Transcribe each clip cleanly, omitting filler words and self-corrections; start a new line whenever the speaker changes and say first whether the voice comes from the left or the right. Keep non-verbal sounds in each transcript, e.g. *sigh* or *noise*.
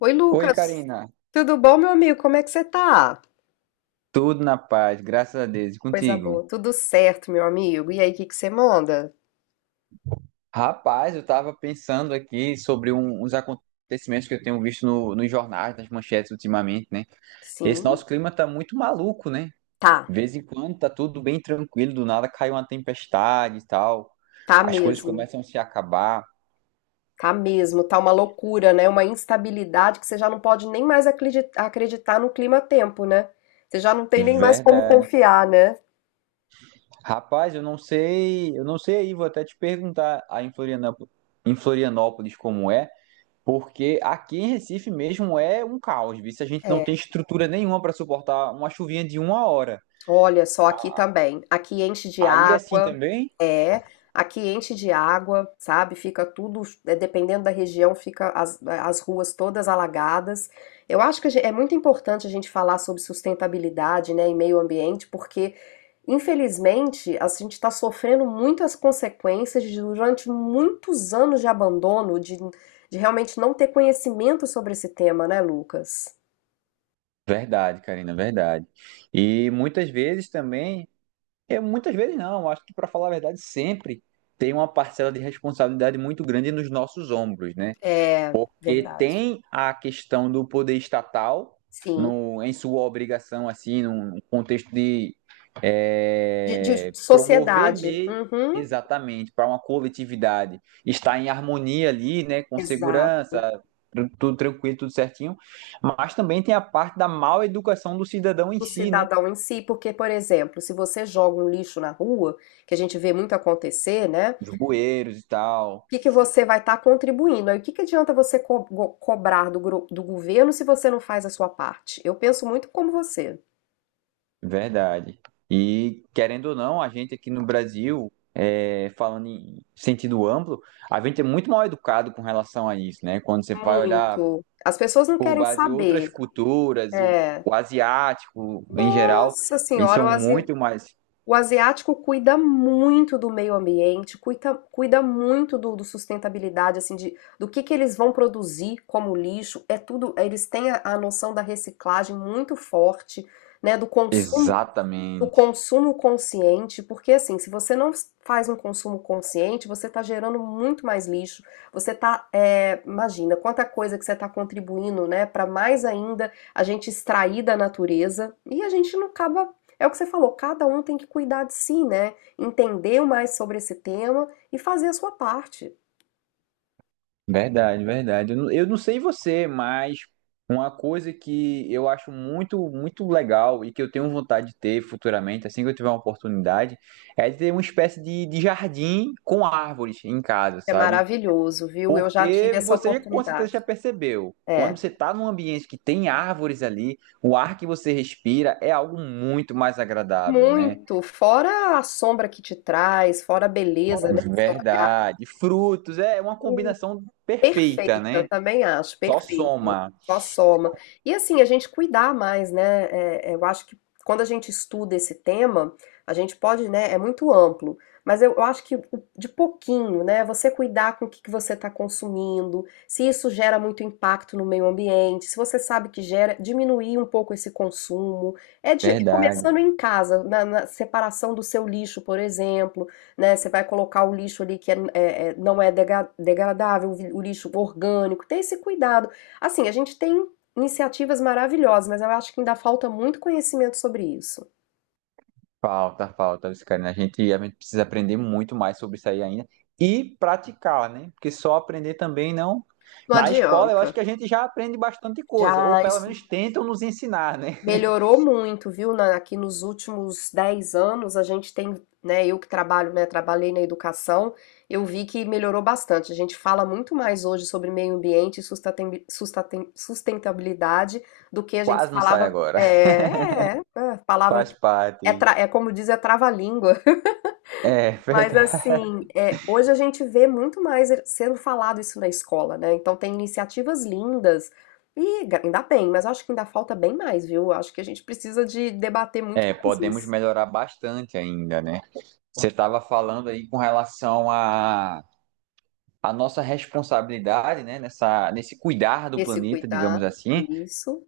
left: Oi,
right: Oi,
left: Lucas.
right: Karina.
left: Tudo bom, meu amigo? Como é que você tá?
right: Tudo na paz, graças a Deus. E
left: Coisa
right: contigo?
left: boa. Tudo certo, meu amigo. E aí, o que que você manda?
right: Rapaz, eu estava pensando aqui sobre uns acontecimentos que eu tenho visto no, nos jornais, nas manchetes ultimamente, né? Esse
left: Sim,
right: nosso clima tá muito maluco, né?
left: tá.
right: De vez em quando tá tudo bem tranquilo, do nada cai uma tempestade e tal.
left: Tá
right: As coisas
left: mesmo.
right: começam a se acabar.
left: Tá mesmo. Tá uma loucura, né? Uma instabilidade que você já não pode nem mais acreditar no clima-tempo, né? Você já não tem nem mais como
right: Verdade.
left: confiar, né?
right: Rapaz, eu não sei aí, vou até te perguntar aí em Florianópolis como é. Porque aqui em Recife mesmo é um caos, viu? Se a gente não tem estrutura nenhuma para suportar uma chuvinha de uma hora.
left: Olha só, aqui também. Aqui enche de
right: Aí é assim
left: água,
right: também.
left: é. Aqui enche de água, sabe? Fica tudo, é, dependendo da região, fica as ruas todas alagadas. Eu acho que é muito importante a gente falar sobre sustentabilidade, né, e meio ambiente, porque, infelizmente, a gente está sofrendo muitas consequências de, durante muitos anos de abandono, de realmente não ter conhecimento sobre esse tema, né, Lucas?
right: Verdade, Karina, verdade. E muitas vezes também, muitas vezes não, acho que para falar a verdade, sempre tem uma parcela de responsabilidade muito grande nos nossos ombros, né?
left: É
right: Porque
left: verdade.
right: tem a questão do poder estatal
left: Sim.
right: no, em sua obrigação, assim, num contexto de
left: De
right: promover
left: sociedade.
right: meio
left: Uhum.
right: exatamente para uma coletividade estar em harmonia ali, né, com
left: Exato.
right: segurança, tudo tranquilo, tudo certinho, mas também tem a parte da mal educação do cidadão em
left: O
right: si, né,
left: cidadão em si, porque, por exemplo, se você joga um lixo na rua, que a gente vê muito acontecer, né? O
right: dos bueiros e tal.
left: que que você vai estar contribuindo? Aí o que que adianta você cobrar do, do governo se você não faz a sua parte? Eu penso muito como você.
right: Verdade. E querendo ou não, a gente aqui no Brasil, é, falando em sentido amplo, a gente é muito mal educado com relação a isso, né? Quando você vai olhar
left: Muito. As pessoas não
right: por
left: querem
right: base em outras
left: saber.
right: culturas,
left: É.
right: o asiático em geral,
left: Nossa
right: eles
left: senhora, o
right: são muito mais.
left: O asiático cuida muito do meio ambiente, cuida, cuida muito do, do sustentabilidade, assim, de, do que eles vão produzir como lixo. É tudo, eles têm a noção da reciclagem muito forte, né, do
right: Exatamente.
left: consumo consciente, porque assim, se você não faz um consumo consciente, você está gerando muito mais lixo. Você está, é, imagina, quanta coisa que você está contribuindo, né, para mais ainda a gente extrair da natureza e a gente não acaba. É o que você falou, cada um tem que cuidar de si, né? Entender mais sobre esse tema e fazer a sua parte.
right: Verdade, verdade. Eu não sei você, mas uma coisa que eu acho muito legal e que eu tenho vontade de ter futuramente, assim que eu tiver uma oportunidade, é de ter uma espécie de jardim com árvores em casa,
left: É
right: sabe?
left: maravilhoso, viu? Eu já tive
right: Porque
left: essa
right: você já, com certeza já
left: oportunidade.
right: percebeu, quando
left: É,
right: você está num ambiente que tem árvores ali, o ar que você respira é algo muito mais agradável, né?
left: muito. Fora a sombra que te traz, fora a beleza, né? Seu
right: Verdade. Frutos, é uma combinação
left: Perfeita
right: perfeita,
left: eu
right: né?
left: também acho,
right: Só
left: perfeito.
right: soma.
left: Só soma. E assim, a gente cuidar mais, né? Eu acho que quando a gente estuda esse tema, a gente pode, né? É muito amplo, mas eu acho que de pouquinho, né? Você cuidar com o que, que você está consumindo, se isso gera muito impacto no meio ambiente, se você sabe que gera, diminuir um pouco esse consumo. É de,
right: Verdade.
left: começando em casa, na, na separação do seu lixo, por exemplo, né? Você vai colocar o lixo ali que é- é- é- não é degradável, o lixo orgânico, tem esse cuidado. Assim, a gente tem iniciativas maravilhosas, mas eu acho que ainda falta muito conhecimento sobre isso.
right: Falta, falta, isso, Karina. A gente precisa aprender muito mais sobre isso aí ainda e praticar, né? Porque só aprender também não.
left: Não
right: Na escola, eu acho
left: adianta.
right: que a gente já aprende bastante coisa, ou
left: Já
right: pelo
left: isso
right: menos tentam nos ensinar, né?
left: melhorou muito, viu? Aqui nos últimos 10 anos, a gente tem, né? Eu que trabalho, né? Trabalhei na educação, eu vi que melhorou bastante. A gente fala muito mais hoje sobre meio ambiente e sustentabilidade do que a
right: *laughs*
left: gente
right: Quase não sai
left: falava.
right: agora. *laughs*
left: Palavra.
right: Faz
left: É,
right: parte.
left: é como diz, é trava-língua.
right: É,
left: Mas
right: verdade.
left: assim, é, hoje a gente vê muito mais sendo falado isso na escola, né? Então tem iniciativas lindas e ainda bem, mas acho que ainda falta bem mais, viu? Acho que a gente precisa de debater muito
right: É,
left: mais
right: podemos
left: isso.
right: melhorar bastante ainda, né? Você estava falando aí com relação à nossa responsabilidade, né? Nesse cuidar do
left: Esse
right: planeta, digamos
left: cuidar,
right: assim.
left: isso,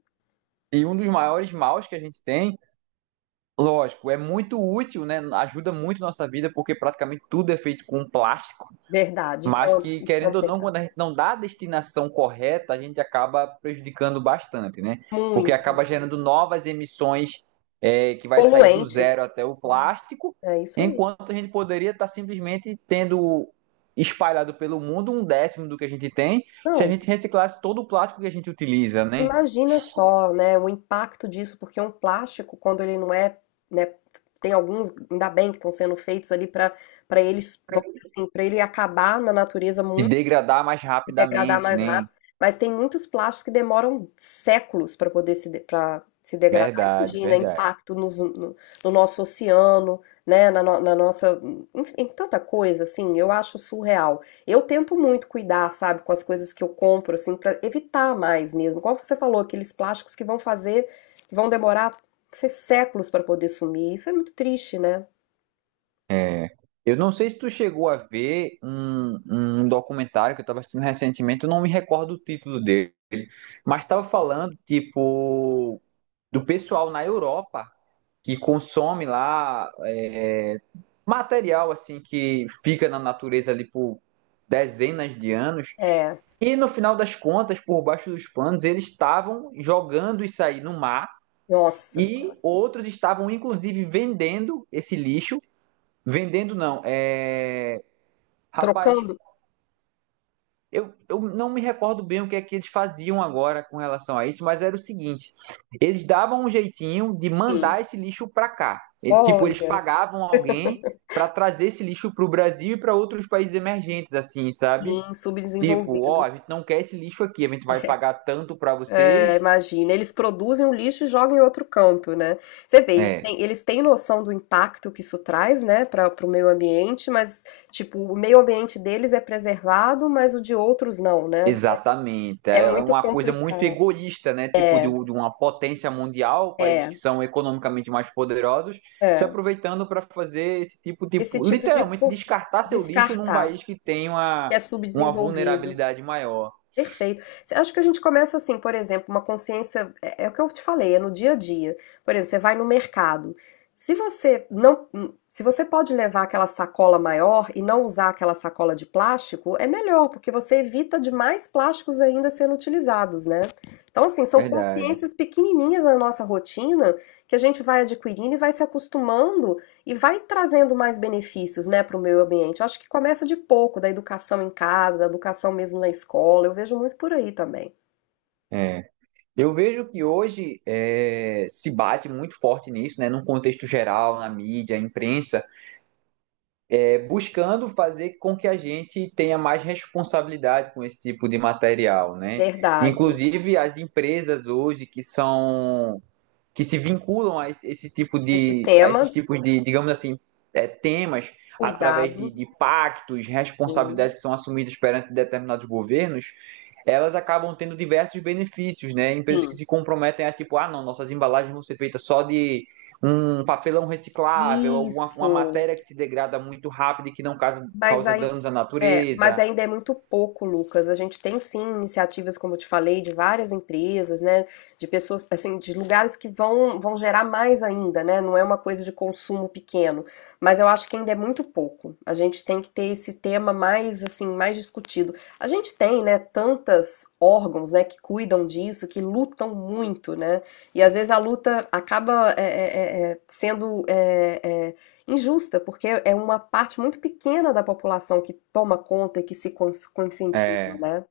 right: E um dos maiores maus que a gente tem. Lógico, é muito útil, né? Ajuda muito nossa vida, porque praticamente tudo é feito com plástico.
left: verdade,
right: Mas que,
left: isso é um
right: querendo ou não,
left: pecado.
right: quando a gente não dá a destinação correta, a gente acaba prejudicando bastante, né? Porque acaba
left: Muito.
right: gerando novas emissões, é, que vai sair do zero
left: Poluentes,
right: até o plástico,
left: é isso aí.
right: enquanto a gente poderia estar simplesmente tendo espalhado pelo mundo um décimo do que a gente tem, se a
left: Não.
right: gente reciclasse todo o plástico que a gente utiliza, né?
left: Imagina só, né, o impacto disso, porque um plástico, quando ele não é, né, tem alguns, ainda bem que estão sendo feitos ali para eles, vamos dizer assim, para ele acabar na natureza
right: Se
left: muito
right: degradar mais
left: se degradar
right: rapidamente,
left: mais
right: né?
left: rápido. Mas tem muitos plásticos que demoram séculos para poder se, para se degradar.
right: Verdade,
left: Imagina,
right: verdade.
left: impacto no, no nosso oceano, né? Na, na nossa. Enfim, em tanta coisa, assim, eu acho surreal. Eu tento muito cuidar, sabe, com as coisas que eu compro, assim, para evitar mais mesmo. Como você falou, aqueles plásticos que vão fazer, que vão demorar séculos para poder sumir. Isso é muito triste, né?
right: É. Eu não sei se tu chegou a ver um documentário que eu estava assistindo recentemente, eu não me recordo o título dele, mas estava falando, tipo, do pessoal na Europa que consome lá é, material, assim, que fica na natureza ali por dezenas de anos,
left: É,
right: e no final das contas, por baixo dos panos, eles estavam jogando isso aí no mar
left: nossa, assim,
right: e outros estavam inclusive vendendo esse lixo. Vendendo não. É... Rapaz,
left: trocando.
right: eu não me recordo bem o que é que eles faziam agora com relação a isso, mas era o seguinte: eles davam um jeitinho de
left: Sim.
right: mandar esse lixo para cá. E, tipo, eles
left: Olha,
right: pagavam alguém para trazer esse lixo para o Brasil e para outros países emergentes, assim, sabe?
left: sim,
right: Tipo, ó, a gente
left: subdesenvolvidos.
right: não quer esse lixo aqui, a gente vai pagar tanto para vocês.
left: É, imagina, eles produzem o lixo e jogam em outro canto, né? Você vê,
right: É.
left: eles têm noção do impacto que isso traz, né, para o meio ambiente, mas, tipo, o meio ambiente deles é preservado, mas o de outros não, né?
right: Exatamente.
left: É
right: É
left: muito
right: uma coisa muito
left: complicado.
right: egoísta, né? Tipo, de uma potência mundial, países
left: É,
right: que são economicamente mais poderosos, se
left: é.
right: aproveitando para fazer esse tipo,
left: Esse
right: tipo,
left: tipo
right: literalmente descartar seu lixo num
left: descartar,
right: país que tem
left: que é
right: uma
left: subdesenvolvido.
right: vulnerabilidade maior.
left: Perfeito. Você acha que a gente começa assim, por exemplo, uma consciência, é o que eu te falei, é no dia a dia. Por exemplo, você vai no mercado. Se você não, se você pode levar aquela sacola maior e não usar aquela sacola de plástico, é melhor, porque você evita de mais plásticos ainda sendo utilizados, né? Então, assim, são
right: Verdade.
left: consciências pequenininhas na nossa rotina que a gente vai adquirindo e vai se acostumando e vai trazendo mais benefícios, né, para o meio ambiente. Eu acho que começa de pouco, da educação em casa, da educação mesmo na escola. Eu vejo muito por aí também.
right: É. Eu vejo que hoje é, se bate muito forte nisso, né? Num contexto geral, na mídia, imprensa é, buscando fazer com que a gente tenha mais responsabilidade com esse tipo de material, né?
left: Verdade.
right: Inclusive as empresas hoje que se vinculam a esse tipo
left: Esse
right: de, a esses
left: tema,
right: tipos de, digamos assim, é, temas através
left: cuidado,
right: de pactos,
left: sim,
right: responsabilidades que são assumidas perante determinados governos, elas acabam tendo diversos benefícios, né? Empresas que
left: sim.
right: se comprometem a tipo, ah, não, nossas embalagens vão ser feitas só de um papelão reciclável, alguma uma
left: Isso.
right: matéria que se degrada muito rápido e que não
left: Mas
right: causa
left: aí
right: danos à
left: é, mas
right: natureza.
left: ainda é muito pouco, Lucas. A gente tem sim iniciativas, como eu te falei, de várias empresas, né? De pessoas, assim, de lugares que vão, vão gerar mais ainda, né? Não é uma coisa de consumo pequeno. Mas eu acho que ainda é muito pouco. A gente tem que ter esse tema mais, assim, mais discutido. A gente tem, né, tantas órgãos, né, que cuidam disso, que lutam muito, né? E às vezes a luta acaba injusta, porque é uma parte muito pequena da população que toma conta e que se conscientiza,
right: É,
left: né?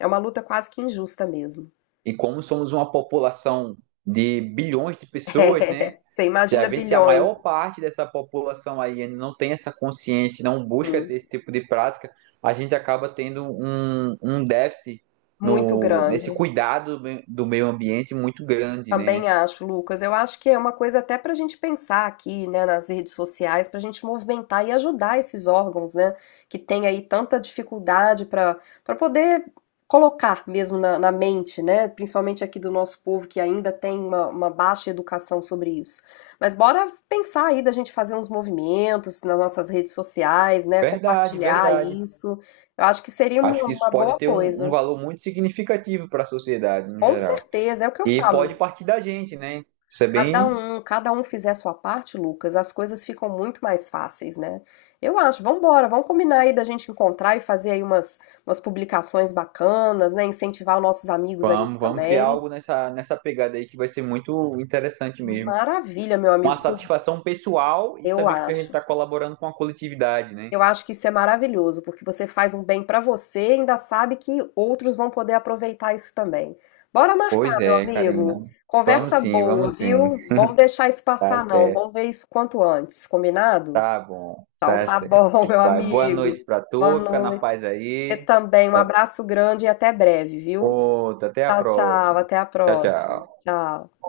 left: É uma luta quase que injusta mesmo.
right: e como somos uma população de bilhões de pessoas, né?
left: *laughs* Você imagina
right: Se a
left: bilhões,
right: maior parte dessa população aí não tem essa consciência, não busca ter
left: sim,
right: esse tipo de prática, a gente acaba tendo um déficit
left: muito
right: no, nesse
left: grande.
right: cuidado do meio ambiente muito grande, né?
left: Também acho, Lucas. Eu acho que é uma coisa até para a gente pensar aqui, né, nas redes sociais, para a gente movimentar e ajudar esses órgãos, né, que tem aí tanta dificuldade para poder colocar mesmo na, na mente, né, principalmente aqui do nosso povo que ainda tem uma baixa educação sobre isso. Mas bora pensar aí da gente fazer uns movimentos nas nossas redes sociais, né,
right: Verdade,
left: compartilhar
right: verdade.
left: isso. Eu acho que seria
right: Acho que
left: uma
right: isso pode
left: boa
right: ter um
left: coisa.
right: valor muito significativo para a sociedade no
left: Com
right: geral.
left: certeza, é o que eu
right: E pode
left: falo.
right: partir da gente, né? Isso é bem.
left: Cada um fizer a sua parte, Lucas, as coisas ficam muito mais fáceis, né. Eu acho, vamos embora, vamos combinar aí da gente encontrar e fazer aí umas umas publicações bacanas, né, incentivar os nossos amigos a isso
right: Vamos, vamos criar algo
left: também.
right: nessa pegada aí que vai ser muito interessante mesmo.
left: Maravilha, meu
right: Uma
left: amigo, por
right: satisfação pessoal e
left: eu
right: saber que a gente
left: acho.
right: está colaborando com a coletividade, né?
left: Eu acho que isso é maravilhoso, porque você faz um bem pra você e ainda sabe que outros vão poder aproveitar isso também. Bora
right: Pois
left: marcar, meu
right: é, Karina.
left: amigo.
right: Vamos
left: Conversa
right: sim,
left: boa,
right: vamos sim.
left: viu? Vamos deixar isso
right: Tá
left: passar não,
right: certo,
left: vamos ver isso quanto antes, combinado?
right: tá bom,
left: Então
right: tá
left: tá
right: certo.
left: bom, meu
right: Vai, boa
left: amigo.
right: noite pra
left: Boa
right: tu, fica na
left: noite.
right: paz
left: Você
right: aí.
left: também. Um
right: Até
left: abraço grande e até breve, viu?
right: outra, até a
left: Tchau, tchau.
right: próxima.
left: Até a
right: Tchau,
left: próxima.
right: tchau.
left: Tchau.